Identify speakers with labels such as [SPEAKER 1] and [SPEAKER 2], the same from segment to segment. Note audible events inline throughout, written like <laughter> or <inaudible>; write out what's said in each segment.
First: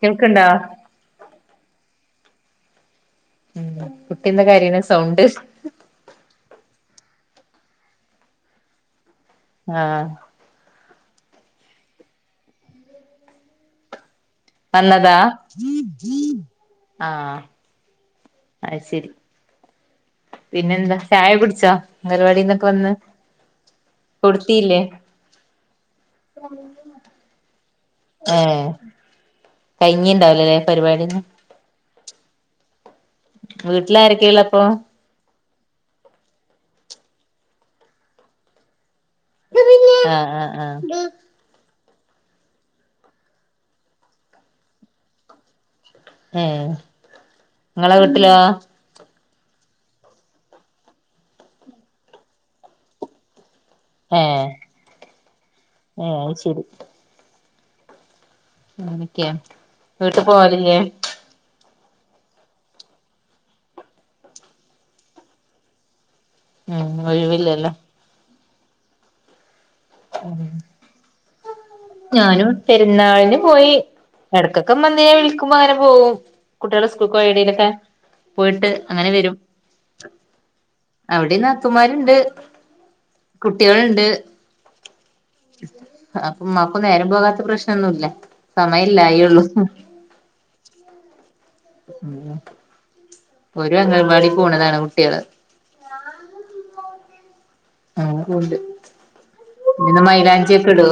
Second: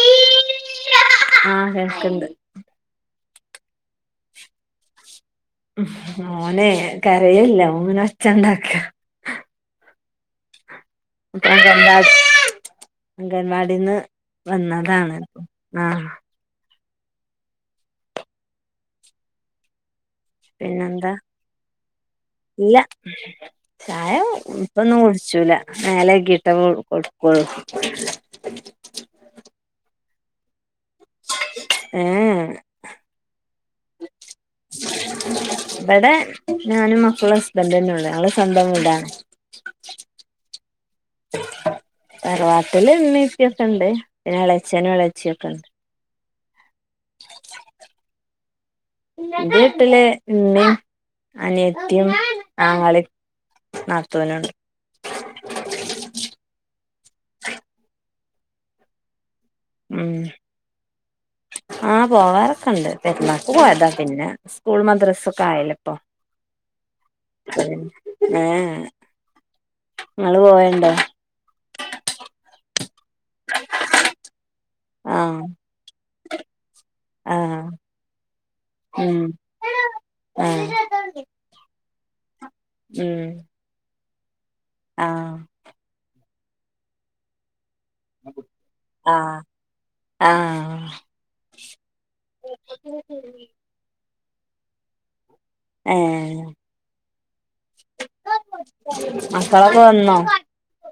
[SPEAKER 1] കേൾക്ക്ണ്ടാ
[SPEAKER 2] ആ കേൾക്ക്ണ്ട്
[SPEAKER 1] ഉം കുട്ടി എന്താ കരിണ സൗണ്ട്
[SPEAKER 2] ഓനെ കരയല്ല ഓൻങ്ങനെ ഒച്ചണ്ടാക്കാ
[SPEAKER 1] ആഹ്
[SPEAKER 2] <unintelligible> അംഗൻവാടിന്ന്
[SPEAKER 1] വന്നതാ
[SPEAKER 2] വന്നതാണ് ആഹ്
[SPEAKER 1] ആ അയ് ശരി
[SPEAKER 2] പിന്നെന്താ
[SPEAKER 1] ചായ കുടിച്ചോ അംഗൽവാടിന്നൊക്കെ
[SPEAKER 2] ഇല്ല
[SPEAKER 1] വന്ന്
[SPEAKER 2] ചായ
[SPEAKER 1] കൊടുത്തില്ലേ
[SPEAKER 2] ഇപ്പൊന്നും കുട്ച്ചൂല മേലെകിട്ടൊക്കെ കൊട് കൊട്ക്കൊള്ളൂ
[SPEAKER 1] ഏ കഴിഞ്ഞിണ്ടാവില ലെ പരിപാടി ഒന്നും
[SPEAKER 2] ഏ ഏ
[SPEAKER 1] വീട്ട്ലാരെക്കെള്ളപ്പോ
[SPEAKER 2] ഇബടെ ഞാനും മക്കളും ഹസ്ബന്റന്നെ ഒള്ളൂ ഞങ്ങള് സ്വന്തം വീട
[SPEAKER 1] ആ ആ ആ
[SPEAKER 2] തറവാട്ട്ല് ഇമ്മീ ഇപ്പി ഒക്കണ്ട് പിന്നെ എളച്ചനും എളച്ചിയൊക്കെ ഇണ്ട്
[SPEAKER 1] ഏഹ് ഇങ്ങളെ വീട്ടിലോ
[SPEAKER 2] ഇന്റെ വീട്ടില് ഇമ്മീ അനിയത്തി ആങ്ങളീം
[SPEAKER 1] ഏ
[SPEAKER 2] നാത്തൂനുണ്ട്
[SPEAKER 1] ഏ അയ് ശരി <unintelligible> ക്ക്യ വീട്ട് പോവാല് ല്ലേ
[SPEAKER 2] ആ പോവാറൊക്കണ്ട് പെര്ന്നാക്ക് പോയതാ പിന്നെ സ്കൂള് മദ്രസ്സൊക്കെ ആയല്ല ഇപ്പം
[SPEAKER 1] ഉം ഒഴിവില്ലല്ലോ
[SPEAKER 2] ഏ ഏ
[SPEAKER 1] ഞാനും പെര്ന്നാൾന് പോയി എടക്കൊക്കെ ഇമ്മ എന്നേം
[SPEAKER 2] ആഹ്
[SPEAKER 1] വിളിക്ക്മ്പോ അങ്ങ പോവും കുട്ടിയള് സ്കൂൾക്കോഴ
[SPEAKER 2] ആഹ്
[SPEAKER 1] എടെലൊക്കെ പോയിട്ട് അങ്ങനെ
[SPEAKER 2] ഉം
[SPEAKER 1] വരും
[SPEAKER 2] ആഹ്
[SPEAKER 1] അവടിം നാത്തൂമാര്ണ്ട്
[SPEAKER 2] ഉം
[SPEAKER 1] കുട്ടിയൾണ്ട്
[SPEAKER 2] ആഹ്
[SPEAKER 1] അപ്പം ഇമ്മാക്കും നേരം പോകാത്ത പ്രശ്നൊന്നുല്ല
[SPEAKER 2] ആഹ്
[SPEAKER 1] സമയല്ലായിയൊള്ളു
[SPEAKER 2] ആഹ്
[SPEAKER 1] ഓര് അംഗൽവാടി പോണതാണ് കുട്ടിയള്
[SPEAKER 2] ഏ
[SPEAKER 1] അങ്ങനപോവ്ണ്ട്
[SPEAKER 2] മക്കളൊക്കെ
[SPEAKER 1] പിന്നെ
[SPEAKER 2] വന്നോ
[SPEAKER 1] മൈലാഞ്ചി ഒക്ക ഇടോ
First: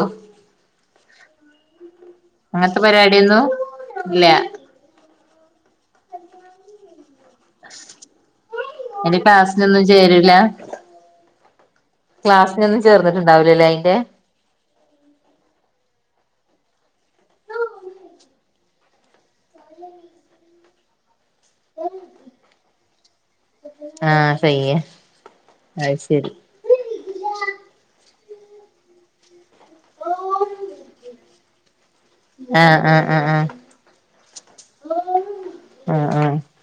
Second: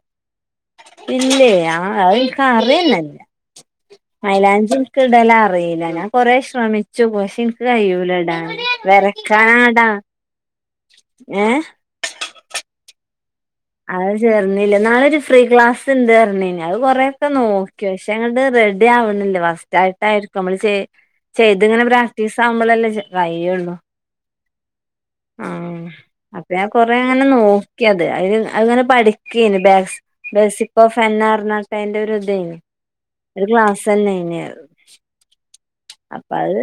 [SPEAKER 2] ഇല്ലേ ആ അഹ് ഇൻക്ക് അറിയന്നല്ല
[SPEAKER 1] പരിപാടിയൊന്നും ഇല്ല
[SPEAKER 2] മൈലാഞ്ചി ഇൻക്ക് ഇടല അറിയില്ല ഞാൻ കൊറെ ശ്രമിച്ചു പക്ഷേ ഇൻക്ക് കയ്യൂലാ ഇടാന്
[SPEAKER 1] അയിന് ക്ലാസ്സിനൊന്നും
[SPEAKER 2] വരക്കാനാടാ
[SPEAKER 1] ചേരൂല
[SPEAKER 2] ഏഹ്
[SPEAKER 1] ക്ലാസിനൊന്നും ചേർന്ന്ട്ടുണ്ടാവൂലല്ലേ
[SPEAKER 2] അഅ് റിഞ്ഞില്ല നാളൊരു ഫ്രീ ക്ലാസ് ഉണ്ട് പറഞ്ഞത് അത് കൊറേ ഒക്കെ നോക്കി പക്ഷെ അങ്ങോട്ട് റെഡി ആവണില്ലേ ഫസ്റ്റ് റ്റായിട്ടായിരിക്കും നമ്മള് ചെയ ചെയ്ത് ഇങ്ങനെ പ്രാക്ടീസ് ആവുമ്പോളല്ലേ കയുള്ളു
[SPEAKER 1] ആ ഫ്രീയാ അത് ശരി
[SPEAKER 2] അപ്പം കൊറേ അങ്ങനെ നോക്കിയത് അതിന് അങ്ങനെ പഠിക്ക കിയേനി ബെയ്സ്ബെയ്സ് ഓഫ് ഹെന്ന അർഞ്ഞാട്ട അതിന്റെ ഒരു
[SPEAKER 1] ആഹ് ആഹ് ആഹ് ആഹ്
[SPEAKER 2] ഴിഞ്ഞുഒരു ക്ലാസ് ന്നെ ഇന
[SPEAKER 1] ആഹ്
[SPEAKER 2] അപ്പ
[SPEAKER 1] ആഹ്
[SPEAKER 2] അത്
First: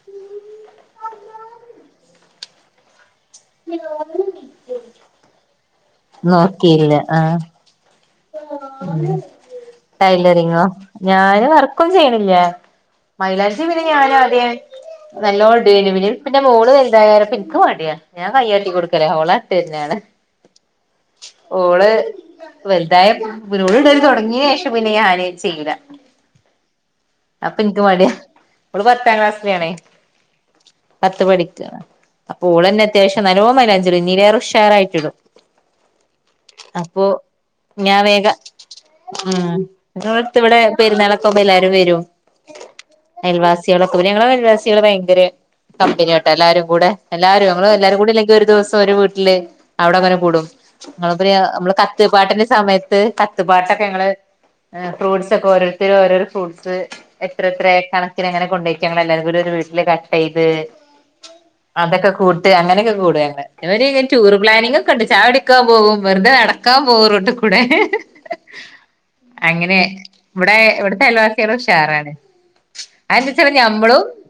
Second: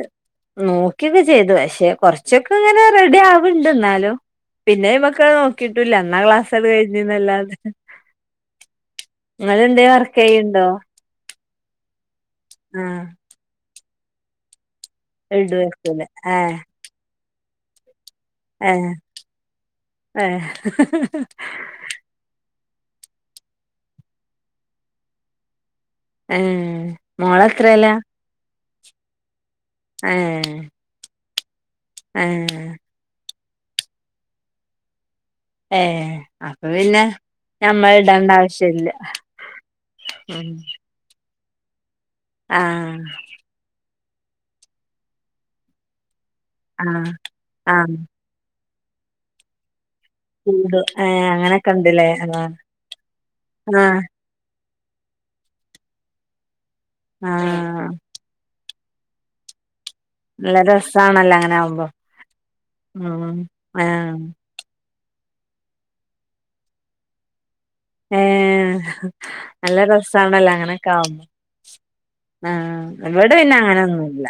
[SPEAKER 2] നോക്കിയൊക്കെ ചെയ്തു പക്ഷെ കുറച്ച് ച്ചക്ക ഇങ്ങനെ റെഡി ആവ്ണ്ട് എന്നാലും പിന്നെ ഐമക്ക് നോക്കിയിട്ടൂല്ല അന്നാ ക്ലാസട് കഴിഞ്ഞിന്നല്ലാതെ
[SPEAKER 1] ഉം
[SPEAKER 2] വർക്ക്
[SPEAKER 1] ടൈലറിങ്ങോ
[SPEAKER 2] ചെയ്യണ്ടോ
[SPEAKER 1] ഞാന് വർക്കൊന്നും ചെയ്യണില്ല
[SPEAKER 2] ആഹ്
[SPEAKER 1] മൈലാഞ്ചി ഞ്ചി പിന്നെ ഞാനാ ആദ്യേ നല്ലോൻ ഇട്
[SPEAKER 2] ഇടുവേക്കൂല
[SPEAKER 1] ആയിരുന്നു പിന്നെ
[SPEAKER 2] ആഹ്
[SPEAKER 1] മോള് വലുതായാപ്പ ഇൻക്ക് മടിയാ ഞാൻ കയ്യാട്ടി
[SPEAKER 2] ആഹ്
[SPEAKER 1] കൊടുക്കലാ ഓളാ ഇട്ടരുന്നാണാ
[SPEAKER 2] ആഹ്
[SPEAKER 1] ഓള് വലു തായ ഓള് ഇടല് തുടങ്ങിയ ശേഷം പിന്നെ ഞാന് ചെയ്യൂല
[SPEAKER 2] ഏഹ്
[SPEAKER 1] അപ്പൊ എനിക്ക്
[SPEAKER 2] മോളെത്രേലാ
[SPEAKER 1] മടിയ ഓള് പത്താം ക്ലാസ്സില ആണേ
[SPEAKER 2] ഏഹ്
[SPEAKER 1] പത്ത് പഠിക്ക അപ്പൊ
[SPEAKER 2] ഏഹ്
[SPEAKER 1] ഓളന്നെ അത്യാവശ്യം നല്ലോണം മയിലാഞ്ചിടും ഇന്നിലേറെ ഉഷാറായിട്ട് ഇടും
[SPEAKER 2] ഏ അപ്പൊ പിന്നെ
[SPEAKER 1] ഞാ
[SPEAKER 2] ഞമ്മള്
[SPEAKER 1] വേഗ
[SPEAKER 2] ഇടണ്ട ആവശ്യല്ല
[SPEAKER 1] ഉം ഇത് ഓളെ എട്ത്ത്
[SPEAKER 2] ഉം
[SPEAKER 1] ഇവിടെ പെരുന്നാളക്കാവുമ്പോ എല്ലാരും വരും
[SPEAKER 2] ആഹ്
[SPEAKER 1] അയൽ വാസികളൊക്കെ ഞങ്ങള അയൽവാസികൾ ഭയങ്കര കമ്പനിയാ കേട്ടോ എല്ലാരും കൂടെ
[SPEAKER 2] ആഹ്
[SPEAKER 1] എല്ലാരും
[SPEAKER 2] ആഹ്
[SPEAKER 1] ഞങ്ങളെല്ലാരും കൂടെ ഒരു ദിവസം ഒരു വീട്ടില് അവിടെങ്ങനെ കൂടും
[SPEAKER 2] ഏഹ് അങ്ങനൊക്കെ
[SPEAKER 1] നമ്മള് കത്ത്
[SPEAKER 2] ഇണ്ട്ല്ലേ ആഹ്
[SPEAKER 1] പാട്ടിൻ്റെ സമയത്ത് കത്ത്പാട്ടൊക്കെ
[SPEAKER 2] ആഹ്
[SPEAKER 1] ഞങ്ങള് ഫ്രൂസ് ഒക്കെ ഓരോരുത്തരും ഓരോരോ ഫ്രൂട്ട്സ് എത്ര എത്ര
[SPEAKER 2] ആഹ്
[SPEAKER 1] കണക്കിന് അങ്ങനെ കൊണ്ടേയ്ക്കാ ഞങ്ങളെല്ലാരും കൂടെ ഒരു വീട്ടില് യ്ത്
[SPEAKER 2] നല്ല രസാണല്ലോ അങ്ങനെ ആവുമ്പോ
[SPEAKER 1] അതൊക്കെ കൂട്ട് അങ്ങനെയൊക്കെ കൂടും
[SPEAKER 2] ഉം
[SPEAKER 1] ഞങ്ങള് ഇവരിങ്ങനെ
[SPEAKER 2] ആഹ്
[SPEAKER 1] ടൂർ പ്ലാനിങ് കണ്ട് ചായ കുടിക്കാ പോകും വെറുതെ നടക്കാ പോകും റോട്ടികൂടെ
[SPEAKER 2] ഏ നല്ല രസാണല്ലോ
[SPEAKER 1] ഇവിടെ
[SPEAKER 2] അങ്ങനെക്കെ
[SPEAKER 1] ഇവിടുത്തെ
[SPEAKER 2] ആവുമ്പോ
[SPEAKER 1] അയൽവാസികള് ഉഷാറാണ്
[SPEAKER 2] ആഹ് ഇവിടെ
[SPEAKER 1] അതെന്താച്ചാല്
[SPEAKER 2] പിന്നെ
[SPEAKER 1] ഞമ്മളും
[SPEAKER 2] അങ്ങനൊന്നുല്ല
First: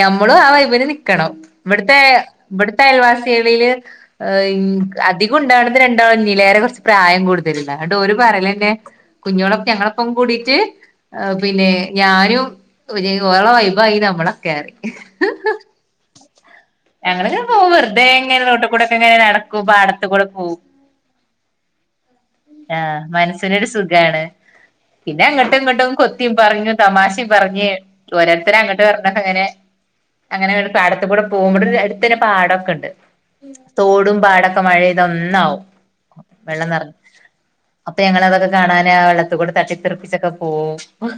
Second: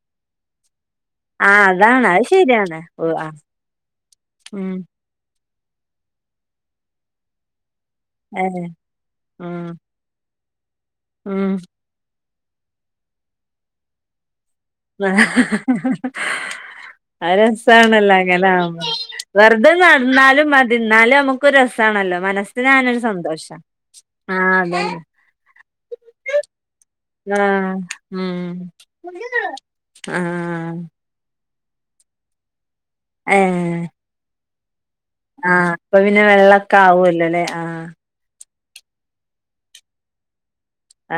[SPEAKER 1] ഞമ്മളും ആ വൈബിന് നിക്കണം
[SPEAKER 2] ആഹ്
[SPEAKER 1] ഇവിടുത്തെ
[SPEAKER 2] അതാണ് അത് ശരിയാണ്
[SPEAKER 1] ഇവിടുത്തെ
[SPEAKER 2] ഓഹ് ആഹ്
[SPEAKER 1] അയൽവാസികളില്
[SPEAKER 2] ഉം
[SPEAKER 1] അധികം ഉണ്ടാണത് രണ്ടാളുന്നെ നിലേറെ കുറച്ച് പ്രായം കൂടുതല് ഇങ്ങട്ട് ഓര്
[SPEAKER 2] ഏഹ്
[SPEAKER 1] പറയലന്നെ
[SPEAKER 2] ഉം
[SPEAKER 1] കുഞ്ഞോളക്ക ഞങ്ങളൊപ്പം കൂടിട്ട്
[SPEAKER 2] ഉം
[SPEAKER 1] പിന്നെ ഞാനും ഓള വൈബായി നമ്മള ഒക്കെ അറിം
[SPEAKER 2] ആഹ് ആ
[SPEAKER 1] ഞങ്ങളിങ്ങനെ പോവും വെറുതെ
[SPEAKER 2] രസാണല്ലോ
[SPEAKER 1] ഇങ്ങനെ
[SPEAKER 2] അങ്ങനെ ആവുമ്പൊ
[SPEAKER 1] റോട്ടിക്കൂടൊക്കെ ഇങ്ങനെ നടക്കും
[SPEAKER 2] വെറുതെ
[SPEAKER 1] പാടത്ത് കൂടെ
[SPEAKER 2] നടന്നാലും
[SPEAKER 1] പോവും
[SPEAKER 2] മതി ന്നാലും നമുക്ക് രസാണല്ലോ മനസ്സിനൊരു
[SPEAKER 1] ആഹ്
[SPEAKER 2] സന്തോഷം
[SPEAKER 1] മനസ്സിനൊരു സുഖാണ്
[SPEAKER 2] ആഹ് അതന്നെ
[SPEAKER 1] പിന്നെ അങ്ങോട്ടും ഇങ്ങോട്ടും കൊത്തിയും പറഞ്ഞു തമാശയും
[SPEAKER 2] അതന്നെ
[SPEAKER 1] പറഞ്ഞ്
[SPEAKER 2] ആഹ് ഉം
[SPEAKER 1] ഓരോരുത്തര അങ്ങോട്ട് വര അങ്ങനെ അങ്ങനെ
[SPEAKER 2] ആഹ്
[SPEAKER 1] പാടത്ത് കൂടെ പോകുമ്പോട അടുത്തന്നെ പാടമൊക്കെ ഉണ്ട്
[SPEAKER 2] ഏഹ്
[SPEAKER 1] തോടും പാടൊക്കെ ക്കെ മഴ പെയ്ത ഒന്നാവും വെള്ളം നിറഞ്ഞ
[SPEAKER 2] ല്ലല്ലെ ആഹ്
[SPEAKER 1] അപ്പൊ ഞങ്ങള അതൊക്കെ കാണാന് ആ വെള്ളത്തൂ ക്കൂടെ തട്ടിത്തെറിപ്പിച്ചൊക്കെ പോവും
[SPEAKER 2] ആ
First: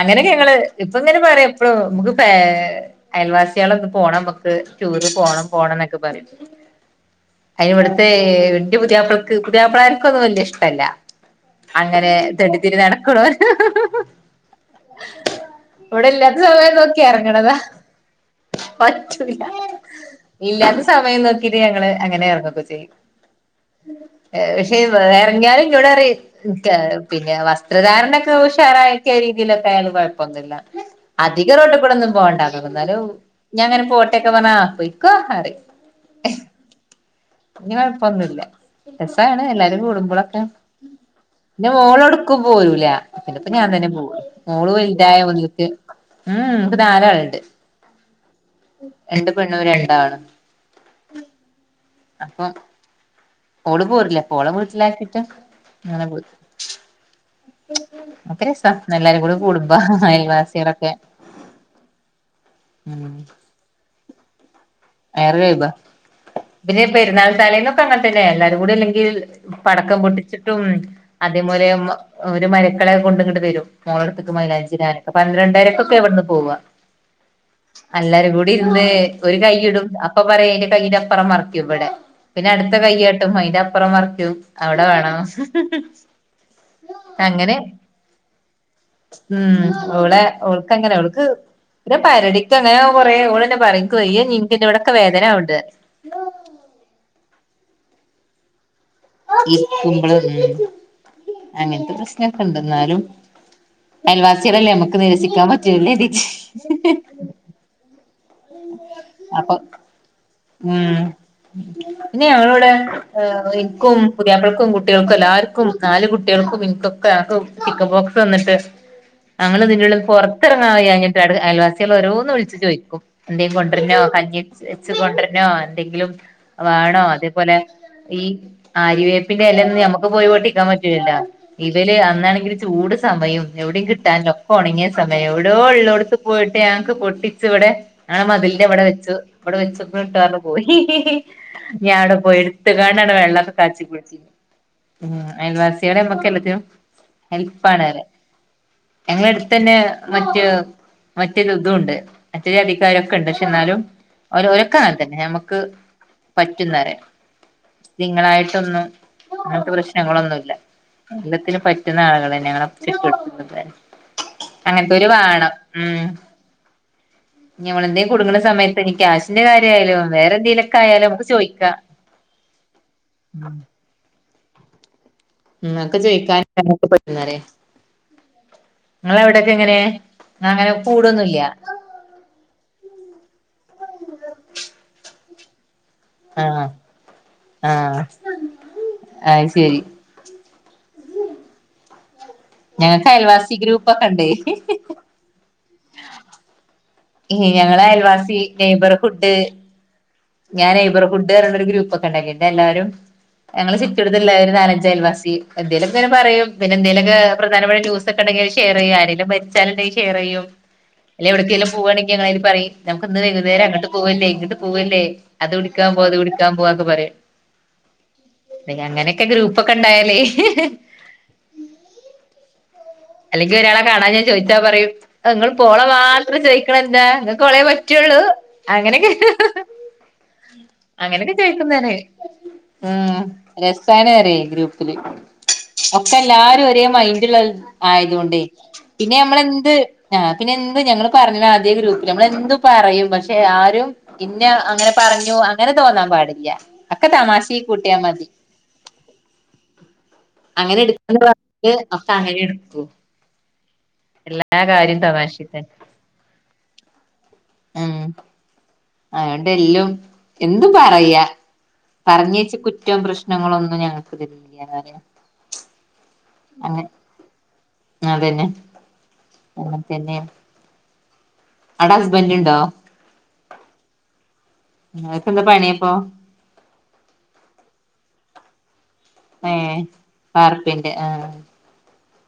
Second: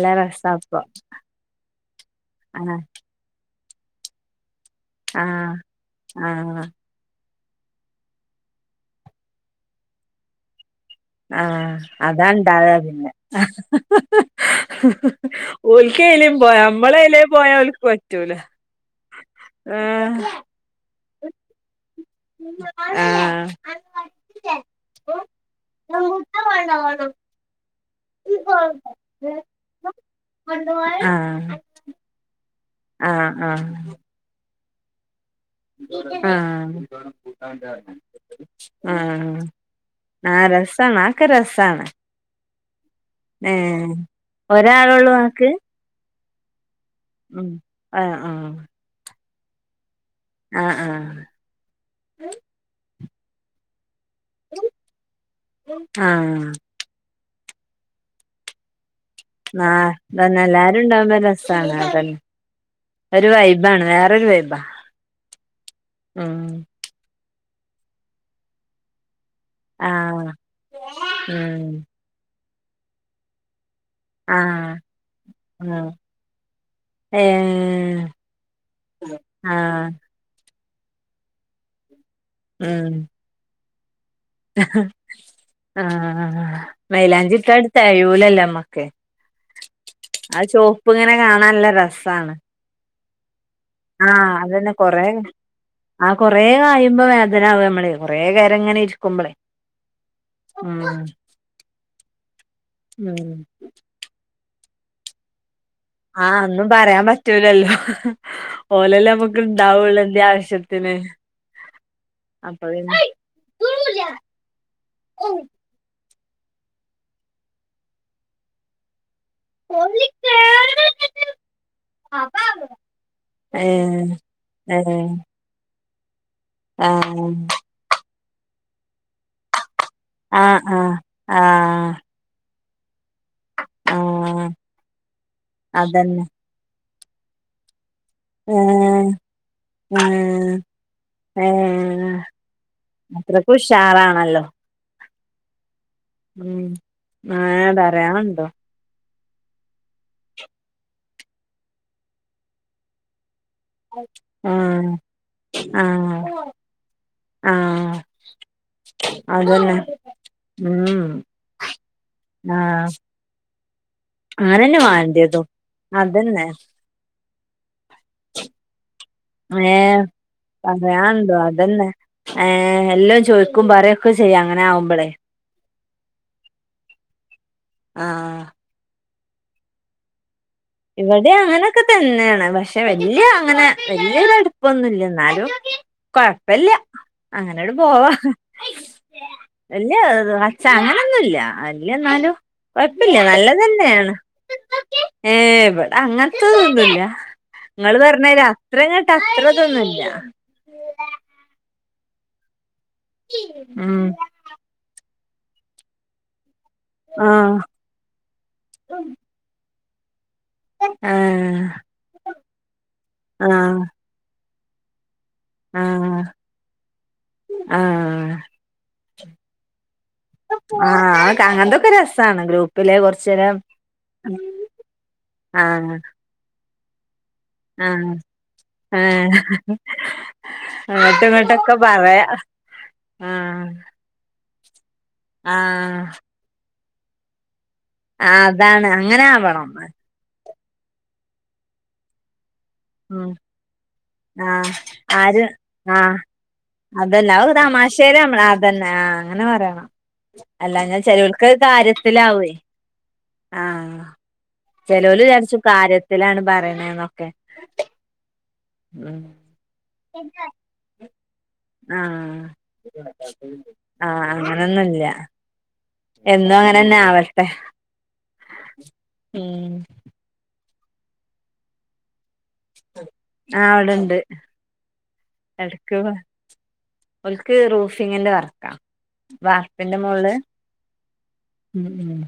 [SPEAKER 1] അങ്ങനെയൊക്കെ ഞങ്ങള് ഇപ്പൊങ്ങനെ പറയാ എപ്പഴും നമുക്ക് പേ
[SPEAKER 2] ആഹ്
[SPEAKER 1] അയൽവാസികളൊക്ക പോണം നമുക്ക് ടൂറ് പോണം
[SPEAKER 2] ആഹ്
[SPEAKER 1] പോണം എന്നൊക്കെ പറയും
[SPEAKER 2] ആഹ്
[SPEAKER 1] അതിനിവിടുത്തെ വലിയ പുതിയാപ്പളക്ക് പുതിയാപ്പളാർക്കൊന്നും വലിയ ഇഷ്ടല്ല
[SPEAKER 2] ആഹ്
[SPEAKER 1] അങ്ങനെ
[SPEAKER 2] അതാണ്ടാവാ
[SPEAKER 1] തെണ്ടിത്തിരി
[SPEAKER 2] പിന്നെ
[SPEAKER 1] നടക്കണോര് ഇവിടെ
[SPEAKER 2] ഓല്ക്കേലയും
[SPEAKER 1] ഇല്ലാത്ത
[SPEAKER 2] പോവാ. നമ്മളെ ഏലെങ്കിലും പോയാ ഓല്ക്ക് പറ്റൂല.
[SPEAKER 1] പറ്റൂല്ല.
[SPEAKER 2] ആഹ്
[SPEAKER 1] ഇല്ലാത്ത സമയം നോക്കിട്ട് ഞങ്ങള് അങ്ങനെ എറങ്ങുംക ചെയ്യും.
[SPEAKER 2] ആഹ്
[SPEAKER 1] പക്ഷെ ഇറങ്ങിയാലും എന്നോട് പറയും. പിന്നെ വസ്ത്രധാരണ. ഉഷാറക്ക രീതിയിലാക്കിയാലും കുഴപ്പൊന്നുമില്ല.
[SPEAKER 2] ആഹ്
[SPEAKER 1] അധികം റോട്ടിൽ കൂടന്നും പോവണ്ട. എനലും
[SPEAKER 2] ആഹ്
[SPEAKER 1] ഞാൻ
[SPEAKER 2] ആഹ്
[SPEAKER 1] അങ്ങനെ പോട്ടന്നൊക്കെ പറഞ്ഞാ ആ പോയിക്കോ എന്ന് പറയും.
[SPEAKER 2] ആഹ
[SPEAKER 1] രസമാണ് എല്ലാരും കൂടുമ്പോളൊക്കെ.
[SPEAKER 2] രസാണ് അതൊക്കെ
[SPEAKER 1] പിന്നെ
[SPEAKER 2] രസാണ്
[SPEAKER 1] മോളൊടുക്കും പോരൂല്ല. പിന്നപ്പോ ഞാൻ തന്നെ
[SPEAKER 2] ഏഹ്
[SPEAKER 1] പോ മോള്
[SPEAKER 2] ഒരാളൊള്ളൂ
[SPEAKER 1] വലതായോണ്ട്
[SPEAKER 2] ഇങ്ങക്ക്
[SPEAKER 1] ഓല്ക്ക്. ഉം എനിക്ക് നാലാളുണ്ട്.
[SPEAKER 2] ഉം ആഹ് ആഹ്
[SPEAKER 1] രണ്ട് പെണ്ണും രണ്ടാണും.
[SPEAKER 2] ആ ആ
[SPEAKER 1] അപ്പൊ ഓള് പോരുല്ല. ഓളെ വീട്ടിലാക്കിട്ട് അങ്ങനെ പോ
[SPEAKER 2] ആഹ്
[SPEAKER 1] അത്ര്രസാ
[SPEAKER 2] ആ തന്നെ എല്ലാരുംണ്ടാവുമ്പോ രസമാണ് അതന്നെ
[SPEAKER 1] ഉം
[SPEAKER 2] ഒരു വൈബ് ആണ് വേറൊരു വൈബാ
[SPEAKER 1] വേറൊരു വൈബാ.
[SPEAKER 2] ഉം
[SPEAKER 1] ഇ പെരുന്നാൾ തലേന്നൊക്കെ അങ്ങനെത്തന്നെയാ. എല്ലാരും കൂടെ അല്ലങ്കിൽ പടക്കം
[SPEAKER 2] ആഹ്
[SPEAKER 1] പൊട്ടിച്ചിട്ടും, അതേ
[SPEAKER 2] ഉം
[SPEAKER 1] പോലെ ഒരു മരക്കളെ കൊണ്ട് കെങ്ങോട്ട് വരും. മോളെടുത്ക്ക്
[SPEAKER 2] ആഹ്
[SPEAKER 1] മയിലാഞ്ചിഇടന്
[SPEAKER 2] ആഹ്
[SPEAKER 1] പന്ത്രണ്ടരക്കൊക്കെ ഇവിടുന്ന് പോവ.
[SPEAKER 2] ഏഹ്
[SPEAKER 1] എല്ലാരും കൂടി ഇരുന്ന് ഒരു കൈ ഇടും.
[SPEAKER 2] ആഹ്
[SPEAKER 1] അപ്പൊ പറയാ അന്റെ കയ്യിന്റെപ്പുറം മറിക്കും ഇവിടെ. പിന്നെ അടുത്ത കൈയ്യിൽ ഇടും അതിനെ അപ്പുറം മറിക്കും. അവിടെ വേണം
[SPEAKER 2] ആ
[SPEAKER 1] അങ്ങനെ
[SPEAKER 2] മൈലാഞ്ചിട്ടാൽ തെകയൂല്ലല്ലോ നമ്മക്ക്.
[SPEAKER 1] ഉം അവള്
[SPEAKER 2] ആ
[SPEAKER 1] അവൾക്ക്
[SPEAKER 2] ചോപ്പ്
[SPEAKER 1] അങ്ങനെ,
[SPEAKER 2] ഇങ്ങനെ
[SPEAKER 1] അവൾക്ക്
[SPEAKER 2] കാണാൻ നല്ല
[SPEAKER 1] പിന്നെ
[SPEAKER 2] രസാണ്
[SPEAKER 1] പൊരടിക്ക് അങ്ങനെ കൊറേ ഓളന്നെ പറയും. എനിക്ക് വയ്യ
[SPEAKER 2] ആഹ്
[SPEAKER 1] എണീക്കാൻ എനിക്ക്
[SPEAKER 2] അതന്നെ
[SPEAKER 1] അവിടൊക്കെ
[SPEAKER 2] കൊറേ
[SPEAKER 1] വേദന ഉണ്ട്.
[SPEAKER 2] ആ കുറേ കഴിയുമ്പോ വേദന ആവും നമ്മളൊ കൊറെ നേരം ഇങ്ങനെ. ഇരിക്കുമ്പളേ
[SPEAKER 1] ഇരിക്കുമ്പോൾ ഉം അങ്ങനത്തെ പ്രശ്നൊക്കെ ഉണ്ട്. എന്നാലും
[SPEAKER 2] ഉം
[SPEAKER 1] അയൽവാസികളല്ലേ നമ്മുക്ക് നിരസിക്കാൻ പറ്റൂല്ലല്ലോ.
[SPEAKER 2] പറ്റു ല്ലല്ലോ ഓലല്ലേ നമുക്ക്
[SPEAKER 1] അപ്പൊ
[SPEAKER 2] ഉണ്ടാവുള്ളൂ എന്ത് ആവശ്യത്തിന്.
[SPEAKER 1] ഉം പിന്നെ
[SPEAKER 2] അപ്പൊ
[SPEAKER 1] ഞങ്ങളോടെ
[SPEAKER 2] പിന്നെ
[SPEAKER 1] എനിക്കും പുതിയാപ്പൾക്കും കുട്ടികൾക്കും എല്ലാർക്കും. കും നാല് കുട്ടികൾക്കും എനിക്കൊക്കെ ആ ചിക്കൻ ബോക്സ് വന്നിട്ട്. ഞങ്ങള് ഇതിന്റെുള്ളുന്ന് പുറത്തിറങ്ങാഞ്ഞിട്ട് അയൽവാസികൾ ഒരോന്ന് വിളിച്ച് ചോദിക്കും. എന്തേലും കൊണ്ടരണോ.
[SPEAKER 2] ഏഹ്
[SPEAKER 1] കഞ്ഞി വെച്ച്
[SPEAKER 2] ഏഹ്
[SPEAKER 1] കൊണ്ടുവരണോന്ന്. എന്തെങ്കിലും വേണോ.
[SPEAKER 2] ആഹ്
[SPEAKER 1] അതേപോലെ ഈ അരിവേപ്പിന്റെ ഇലയൊന്നും നമുക്ക് പോയി
[SPEAKER 2] ആഹ്
[SPEAKER 1] പൊട്ടിക്കാൻ പറ്റില്ലല്ലോ.
[SPEAKER 2] ആഹ് ആഹ്
[SPEAKER 1] ഇവല് അന്നാണെങ്കില് ചൂട് സമയം. എവിടെയും കിട്ടാനില്ല
[SPEAKER 2] ആഹ്
[SPEAKER 1] ഒക്കെ ഉണങ്ങിയ സമയം. എവിടയോ ഉള്ളോടത്ത്
[SPEAKER 2] അതന്നെ
[SPEAKER 1] പോയിട്ട് ഞങ്ങക്ക് പൊട്ടിച്ചു ഇവിടെ ഞങ്ങളെ മതിലന്റെ അവിടെ
[SPEAKER 2] ഏഹ്
[SPEAKER 1] വെച്ചു. അവിടെ വെച്ചിട്ടുണ്ട് എന്ന് പറഞ്ഞ്
[SPEAKER 2] ഏഹ്
[SPEAKER 1] പോയി. ഞാൻ
[SPEAKER 2] ഏഹ്
[SPEAKER 1] അവിടെ പോയി എടുത്ത കൊണ്ട് അവിടെ വെള്ളമൊക്കെ
[SPEAKER 2] അത്രക്ക്
[SPEAKER 1] കാച്ചി കുടിച്ച്
[SPEAKER 2] ഉഷാറാണല്ലോ
[SPEAKER 1] അയൽവാസിയോടെമ്മ എന്തിനും
[SPEAKER 2] ഉം
[SPEAKER 1] ഹെൽപ്പ്
[SPEAKER 2] ഏഹ്
[SPEAKER 1] ആണവരാ
[SPEAKER 2] പറയാനുണ്ടോ
[SPEAKER 1] ഞങ്ങള അടുത്ത് തന്നെ മറ്റ് മറ്റേ ഇതും ഉണ്ട്. കിക്കാരൊക്കെ ഉണ്ട് പക്ഷെ എന്നാലും അവര് ഓരൊക്കെ
[SPEAKER 2] ആഹ്
[SPEAKER 1] തന്നെ നമുക്ക്
[SPEAKER 2] ആഹ്
[SPEAKER 1] പറ്റുന്നവരാ.
[SPEAKER 2] ആഹ്
[SPEAKER 1] നിങ്ങളായിട്ടൊന്നും. അങ്ങനത്തെ
[SPEAKER 2] അതന്നെ
[SPEAKER 1] പ്രശ്നങ്ങളൊന്നുമില്ല.
[SPEAKER 2] ഉം
[SPEAKER 1] എല്ലാത്തിന് പറ്റുന്ന ആളുകള് തന്നെ. ഞങ്ങള
[SPEAKER 2] ആഹ്
[SPEAKER 1] ചുറ്റ് വട്ടത്ത്ഒകൊക്ക
[SPEAKER 2] അങ്ങനെന്നെ
[SPEAKER 1] അങ്ങനത്തോരു
[SPEAKER 2] വാണ്ടിയതും
[SPEAKER 1] വേണം. ഉം
[SPEAKER 2] അതന്നെ
[SPEAKER 1] ഞമ്മളെന്തങ്കിലും കുടുങ്ങുന്ന സമയത്ത് കശ്
[SPEAKER 2] ഏഹ പറയാനുണ്ടോ.
[SPEAKER 1] ചോദിക്കാം
[SPEAKER 2] അതെന്നെ ഏഎല്ലാം ചോദിക്കും പറയാ ഒക്കെ ചെയ്യാം അങ്ങനെ ആകുമ്പളേ.
[SPEAKER 1] ഓക്കൊ ചോയിക്കാനൊക്കെ പറ്റൂന്ന് നോര
[SPEAKER 2] ആഹ്
[SPEAKER 1] നിങ്ങളെ അവിടൊക്കെ എങ്ങനെയ. അങ്ങനെ
[SPEAKER 2] ഇവിടെ
[SPEAKER 1] കൂടൊന്നുംല്ല
[SPEAKER 2] അങ്ങനൊക്കെതന്നേണ്. പക്ഷെ വല്യ ങ്ങനെ വല്യരട്പ്പൊന്നുല്യന്നാലും.
[SPEAKER 1] ആഹ്
[SPEAKER 2] കൊഴപ്പല്യ അങ്ങനട്
[SPEAKER 1] ആഹ്
[SPEAKER 2] പോവാ
[SPEAKER 1] അത് ശരി
[SPEAKER 2] ഇല്ല അങ്ങനൊന്നുല്ല വല്യന്നാലും
[SPEAKER 1] ഞങ്ങക്ക്
[SPEAKER 2] കൊഴപ്പല്ല്യ
[SPEAKER 1] അയൽവാസി ഗ്രൂപ്പൊക്കെ
[SPEAKER 2] നല്ലതെന്നേണ്
[SPEAKER 1] ഇണ്ടേ
[SPEAKER 2] ഏഹ് വടെ അങ്ങൻത്തതൊന്നുല്ല്യ
[SPEAKER 1] ഞങ്ങളെ
[SPEAKER 2] ങ്ങള്
[SPEAKER 1] അയൽവാസി
[SPEAKER 2] പറഞ്ഞാരി അത്രങ്ങട്ട് അത്രതൊന്നുല്ല
[SPEAKER 1] ഞാന് നൈബർ ഹുഡ് ർഞ്ഞാണ്ടൊര് ഒരു ഗ്രൂപ്പൊക്കെണ്ടാക്കിട്ടെല്ലാരും. ഞങ്ങളെ
[SPEAKER 2] ഉം
[SPEAKER 1] ചിറ്റൊട്ടത്ത്ള്ള ഒര് നാല ന്റയൽവാസി എന് പറയും പിന്നെ എന്തേലൊക്കെ
[SPEAKER 2] ആഹ്
[SPEAKER 1] പ്രധാനപ്പെട്ട ക്കെണ്ടെങ്കില് ഷെയറെയ്യാ. ആരേലും മര്ച്ചാല്ണ്ടെങ്കി ഷെയറെയ്യും. അല്ലെ
[SPEAKER 2] ആഹ്
[SPEAKER 1] എവിട്ക്കേലും പോവാണെങ്കി ഞങ്ങളയ്ല് പറിം. ഞമ്മക്ക് ഇന്ന് വൈകുന്നേരം
[SPEAKER 2] ആഹ്
[SPEAKER 1] അങ്ങട്ട് പോവല്ലേ ഇങ്ങട്ട് പോവല്ലേ. അത് കുടിക്കാൻ പോ അത്
[SPEAKER 2] ആഹ്
[SPEAKER 1] കുടിക്കാൻ പോവാക്കെ പറിം
[SPEAKER 2] ആഹ്
[SPEAKER 1] അങ്ങനൊക്കെ ഗ്രൂപ്പൊക്കെണ്ടായാല്
[SPEAKER 2] ആഹ് അങ്ങനത്തൊക്കെ രസാണ് ഗ്രൂപ്പിലെ കൊർ
[SPEAKER 1] അല്ലെങ്കി ഒരാളെ കാണാഞ്ഞാ ചോയ്ച്ചാ പറയും ഔ ങ്ങള് പോള
[SPEAKER 2] ആഹ്
[SPEAKER 1] മാത്രം ചോയ്ക്ക്ണെന്താ? ങ്ങക്കോളെ
[SPEAKER 2] ആഹ്
[SPEAKER 1] പറ്റുള്ളൂ അങ്ങനൊക്കെ
[SPEAKER 2] ആഹ് അങ്ങട്ടും
[SPEAKER 1] അങ്ങനൊക്കെ
[SPEAKER 2] ഇങ്ങട്ടൊക്കെ
[SPEAKER 1] ചോയ്ക്കുന്നന്.
[SPEAKER 2] പറയാ
[SPEAKER 1] ഉം
[SPEAKER 2] ആഹ്
[SPEAKER 1] രസാണറിയ് ഗ്രൂപ്പ്‌
[SPEAKER 2] ആഹ്
[SPEAKER 1] ഒക്കെ എല്ലാരും ഒരേ മൈന്റ്ള്ള ആയതോണ്ടെ
[SPEAKER 2] ആഹ് അതാണ്
[SPEAKER 1] പിന്നെ
[SPEAKER 2] അങ്ങനെ ആവണം
[SPEAKER 1] ഞമ്മളെന്ത്‌ ആ പിന്നെ എന്ത് ഞങ്ങള് പറഞ്ഞതാ ആദ്യെ ഗ്രൂപ്പില് നമ്മളെന്തും പറയും.
[SPEAKER 2] ഉം
[SPEAKER 1] പക്ഷെ ആരും ഇന്നെ
[SPEAKER 2] ആഹ്
[SPEAKER 1] അങ്ങനെ പറഞ്ഞു അങ്ങനെ തോന്നാൻ പാടില്ല. ഒക്കെ
[SPEAKER 2] അതല്ല അയ്
[SPEAKER 1] തമാശീ കൂട്ടിയാ
[SPEAKER 2] തമാശ്ശേല്
[SPEAKER 1] മതി
[SPEAKER 2] നമ്മള അതെന്നെ ആ ങ്ങനെ പറയണം അല്ലാഞ്ഞാ ചെലോൽക്കത് കാര്യത്തിലാവോയ്‌
[SPEAKER 1] ഉം
[SPEAKER 2] ആഹ് ചെലോല് യാര്ച്ചും
[SPEAKER 1] തന്നെ
[SPEAKER 2] കാര്യത്തിലാണ് പറിണെന്നൊക്കെ.
[SPEAKER 1] ഉം അയോണ്ടെല്ലും എന്തും പറയാ
[SPEAKER 2] ആഹ്
[SPEAKER 1] പറഞ്ഞേച്ച് കുറ്റം പ്രശ്നങ്ങളൊന്നും ഞങ്ങക്ക്
[SPEAKER 2] ആഹ്
[SPEAKER 1] ഇതിലില്ലാന്ന് പറയാ
[SPEAKER 2] അങ്ങനൊന്നുല്ല. എന്നും അങ്ങനെന്നെ ആവട്ടെ
[SPEAKER 1] അതെന്നെ
[SPEAKER 2] ഉം
[SPEAKER 1] അങ്ങനെ തന്നെ അടെ ഹസ്ബൻഡ് ണ്ടോ?
[SPEAKER 2] ആഹ് വടെണ്ട്
[SPEAKER 1] നിങ്ങൾക്ക് എന്താ പണിയപ്പോ
[SPEAKER 2] എട്ക്ക് ഓൽക്ക് റൂഫിങ്ങിന്റെ വർക്കാ
[SPEAKER 1] ഏഹ്
[SPEAKER 2] വാർപ്പിന്റെ മോള്
[SPEAKER 1] വാർപ്പിന്റെ ആഹ്
[SPEAKER 2] ഉം ഉം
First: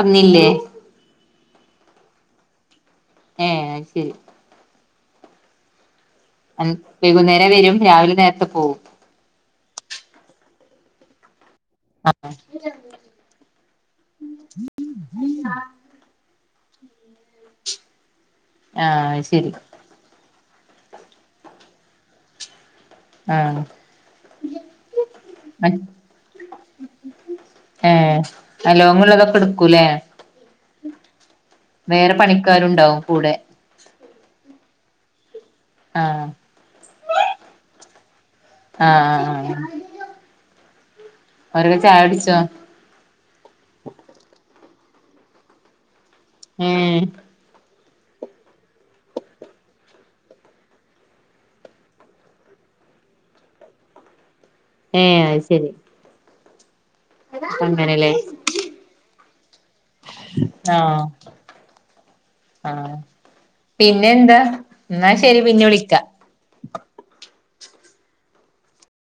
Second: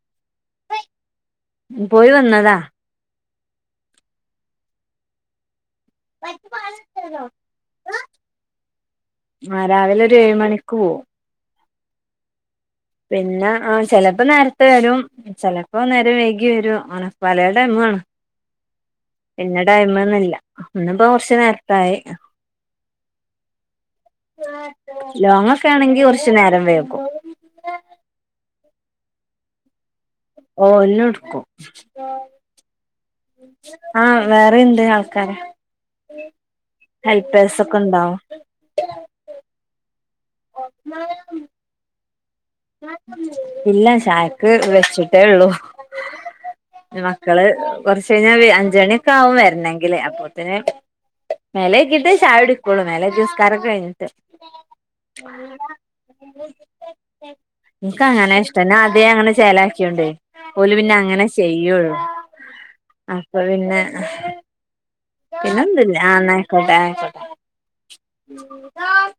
[SPEAKER 1] വന്നീല്ലേ?
[SPEAKER 2] പോയി വന്നതാ
[SPEAKER 1] ഏ അയ് ശരി.
[SPEAKER 2] <unintelligible>
[SPEAKER 1] വൈകുന്നേരം വരും രാവിലെ നേരത്തെ പോവും
[SPEAKER 2] ആഹ്. രാവിലൊരു ഏഴ് മണിക്ക് പോവും.
[SPEAKER 1] ആഹ്
[SPEAKER 2] പിന്നെ ആ ചെലേപ്പൊ നേരത്തെ വരും ചെലേപ്പൊ നേരം വൈകി വരും ങ്ങനെ പലെ ടൈമു ആണ്
[SPEAKER 1] ആഹ് അത് ശരി
[SPEAKER 2] പിന്നെ ടൈമൊന്നുല്ല ന്ന്പ്പൊ കൊർച്ച് നേരത്തായി
[SPEAKER 1] ആഹ്
[SPEAKER 2] ലോങ്ങൊക്കേണെങ്കി കൊർച്ച് നേരം വൈകും
[SPEAKER 1] ഏ ലോങ്ങ്ള്ളതൊക്കെട്ക്കുലേ?
[SPEAKER 2] ഓ എല്ലുട്ക്കും.
[SPEAKER 1] ക്കാരുണ്ടാവും കൂടെ
[SPEAKER 2] ആഹ്. വേറീണ്ട് ആൾക്കാര്
[SPEAKER 1] ആഹ്
[SPEAKER 2] ഹെൽപ്പേയ്സൊക്കെണ്ടാവും
[SPEAKER 1] ആഹ് ആഹ് ആഹ്
[SPEAKER 2] <unintelligible>
[SPEAKER 1] ഓരൊക്കെ ചായുട്ച്ചോ?
[SPEAKER 2] ഇല്ല ചായക്ക് വെച്ചിട്ടേള്ളൂ
[SPEAKER 1] ഏഹ്
[SPEAKER 2] ക്കള് കൊർചെയ്ഞ്ഞാ അഞ്ചണിക്കാവും വരണെങ്കില് അപ്പൊത്ത്ന് മെലക്കട്ടേ ചായകുടിക്കൊള്ളു മെലെകി നിസ്കാരക്കെഴിഞ്ഞിട്ട്
[SPEAKER 1] ഏഹ ശരി അപ്പ
[SPEAKER 2] നിനക്ക്
[SPEAKER 1] അങ്ങനെല്ലേ
[SPEAKER 2] അങ്ങനെ ഇഷ്ടം ആദ്യ അങ്ങനെ ചേലാക്കിയൊണ്ട് ഓല്പിന്നെ
[SPEAKER 1] ആഹ്
[SPEAKER 2] അങ്ങനെ ചെയ്യുള്ളു
[SPEAKER 1] ആഹ്
[SPEAKER 2] അപ്പൊ പിന്നെ
[SPEAKER 1] പിന്നെന്താ എന്നാ ശരി പിന്നെ
[SPEAKER 2] പിന്നെന്നുല്ല
[SPEAKER 1] വിളിക്കാ
[SPEAKER 2] ആ ആയിക്കോട്ട <unintelligible>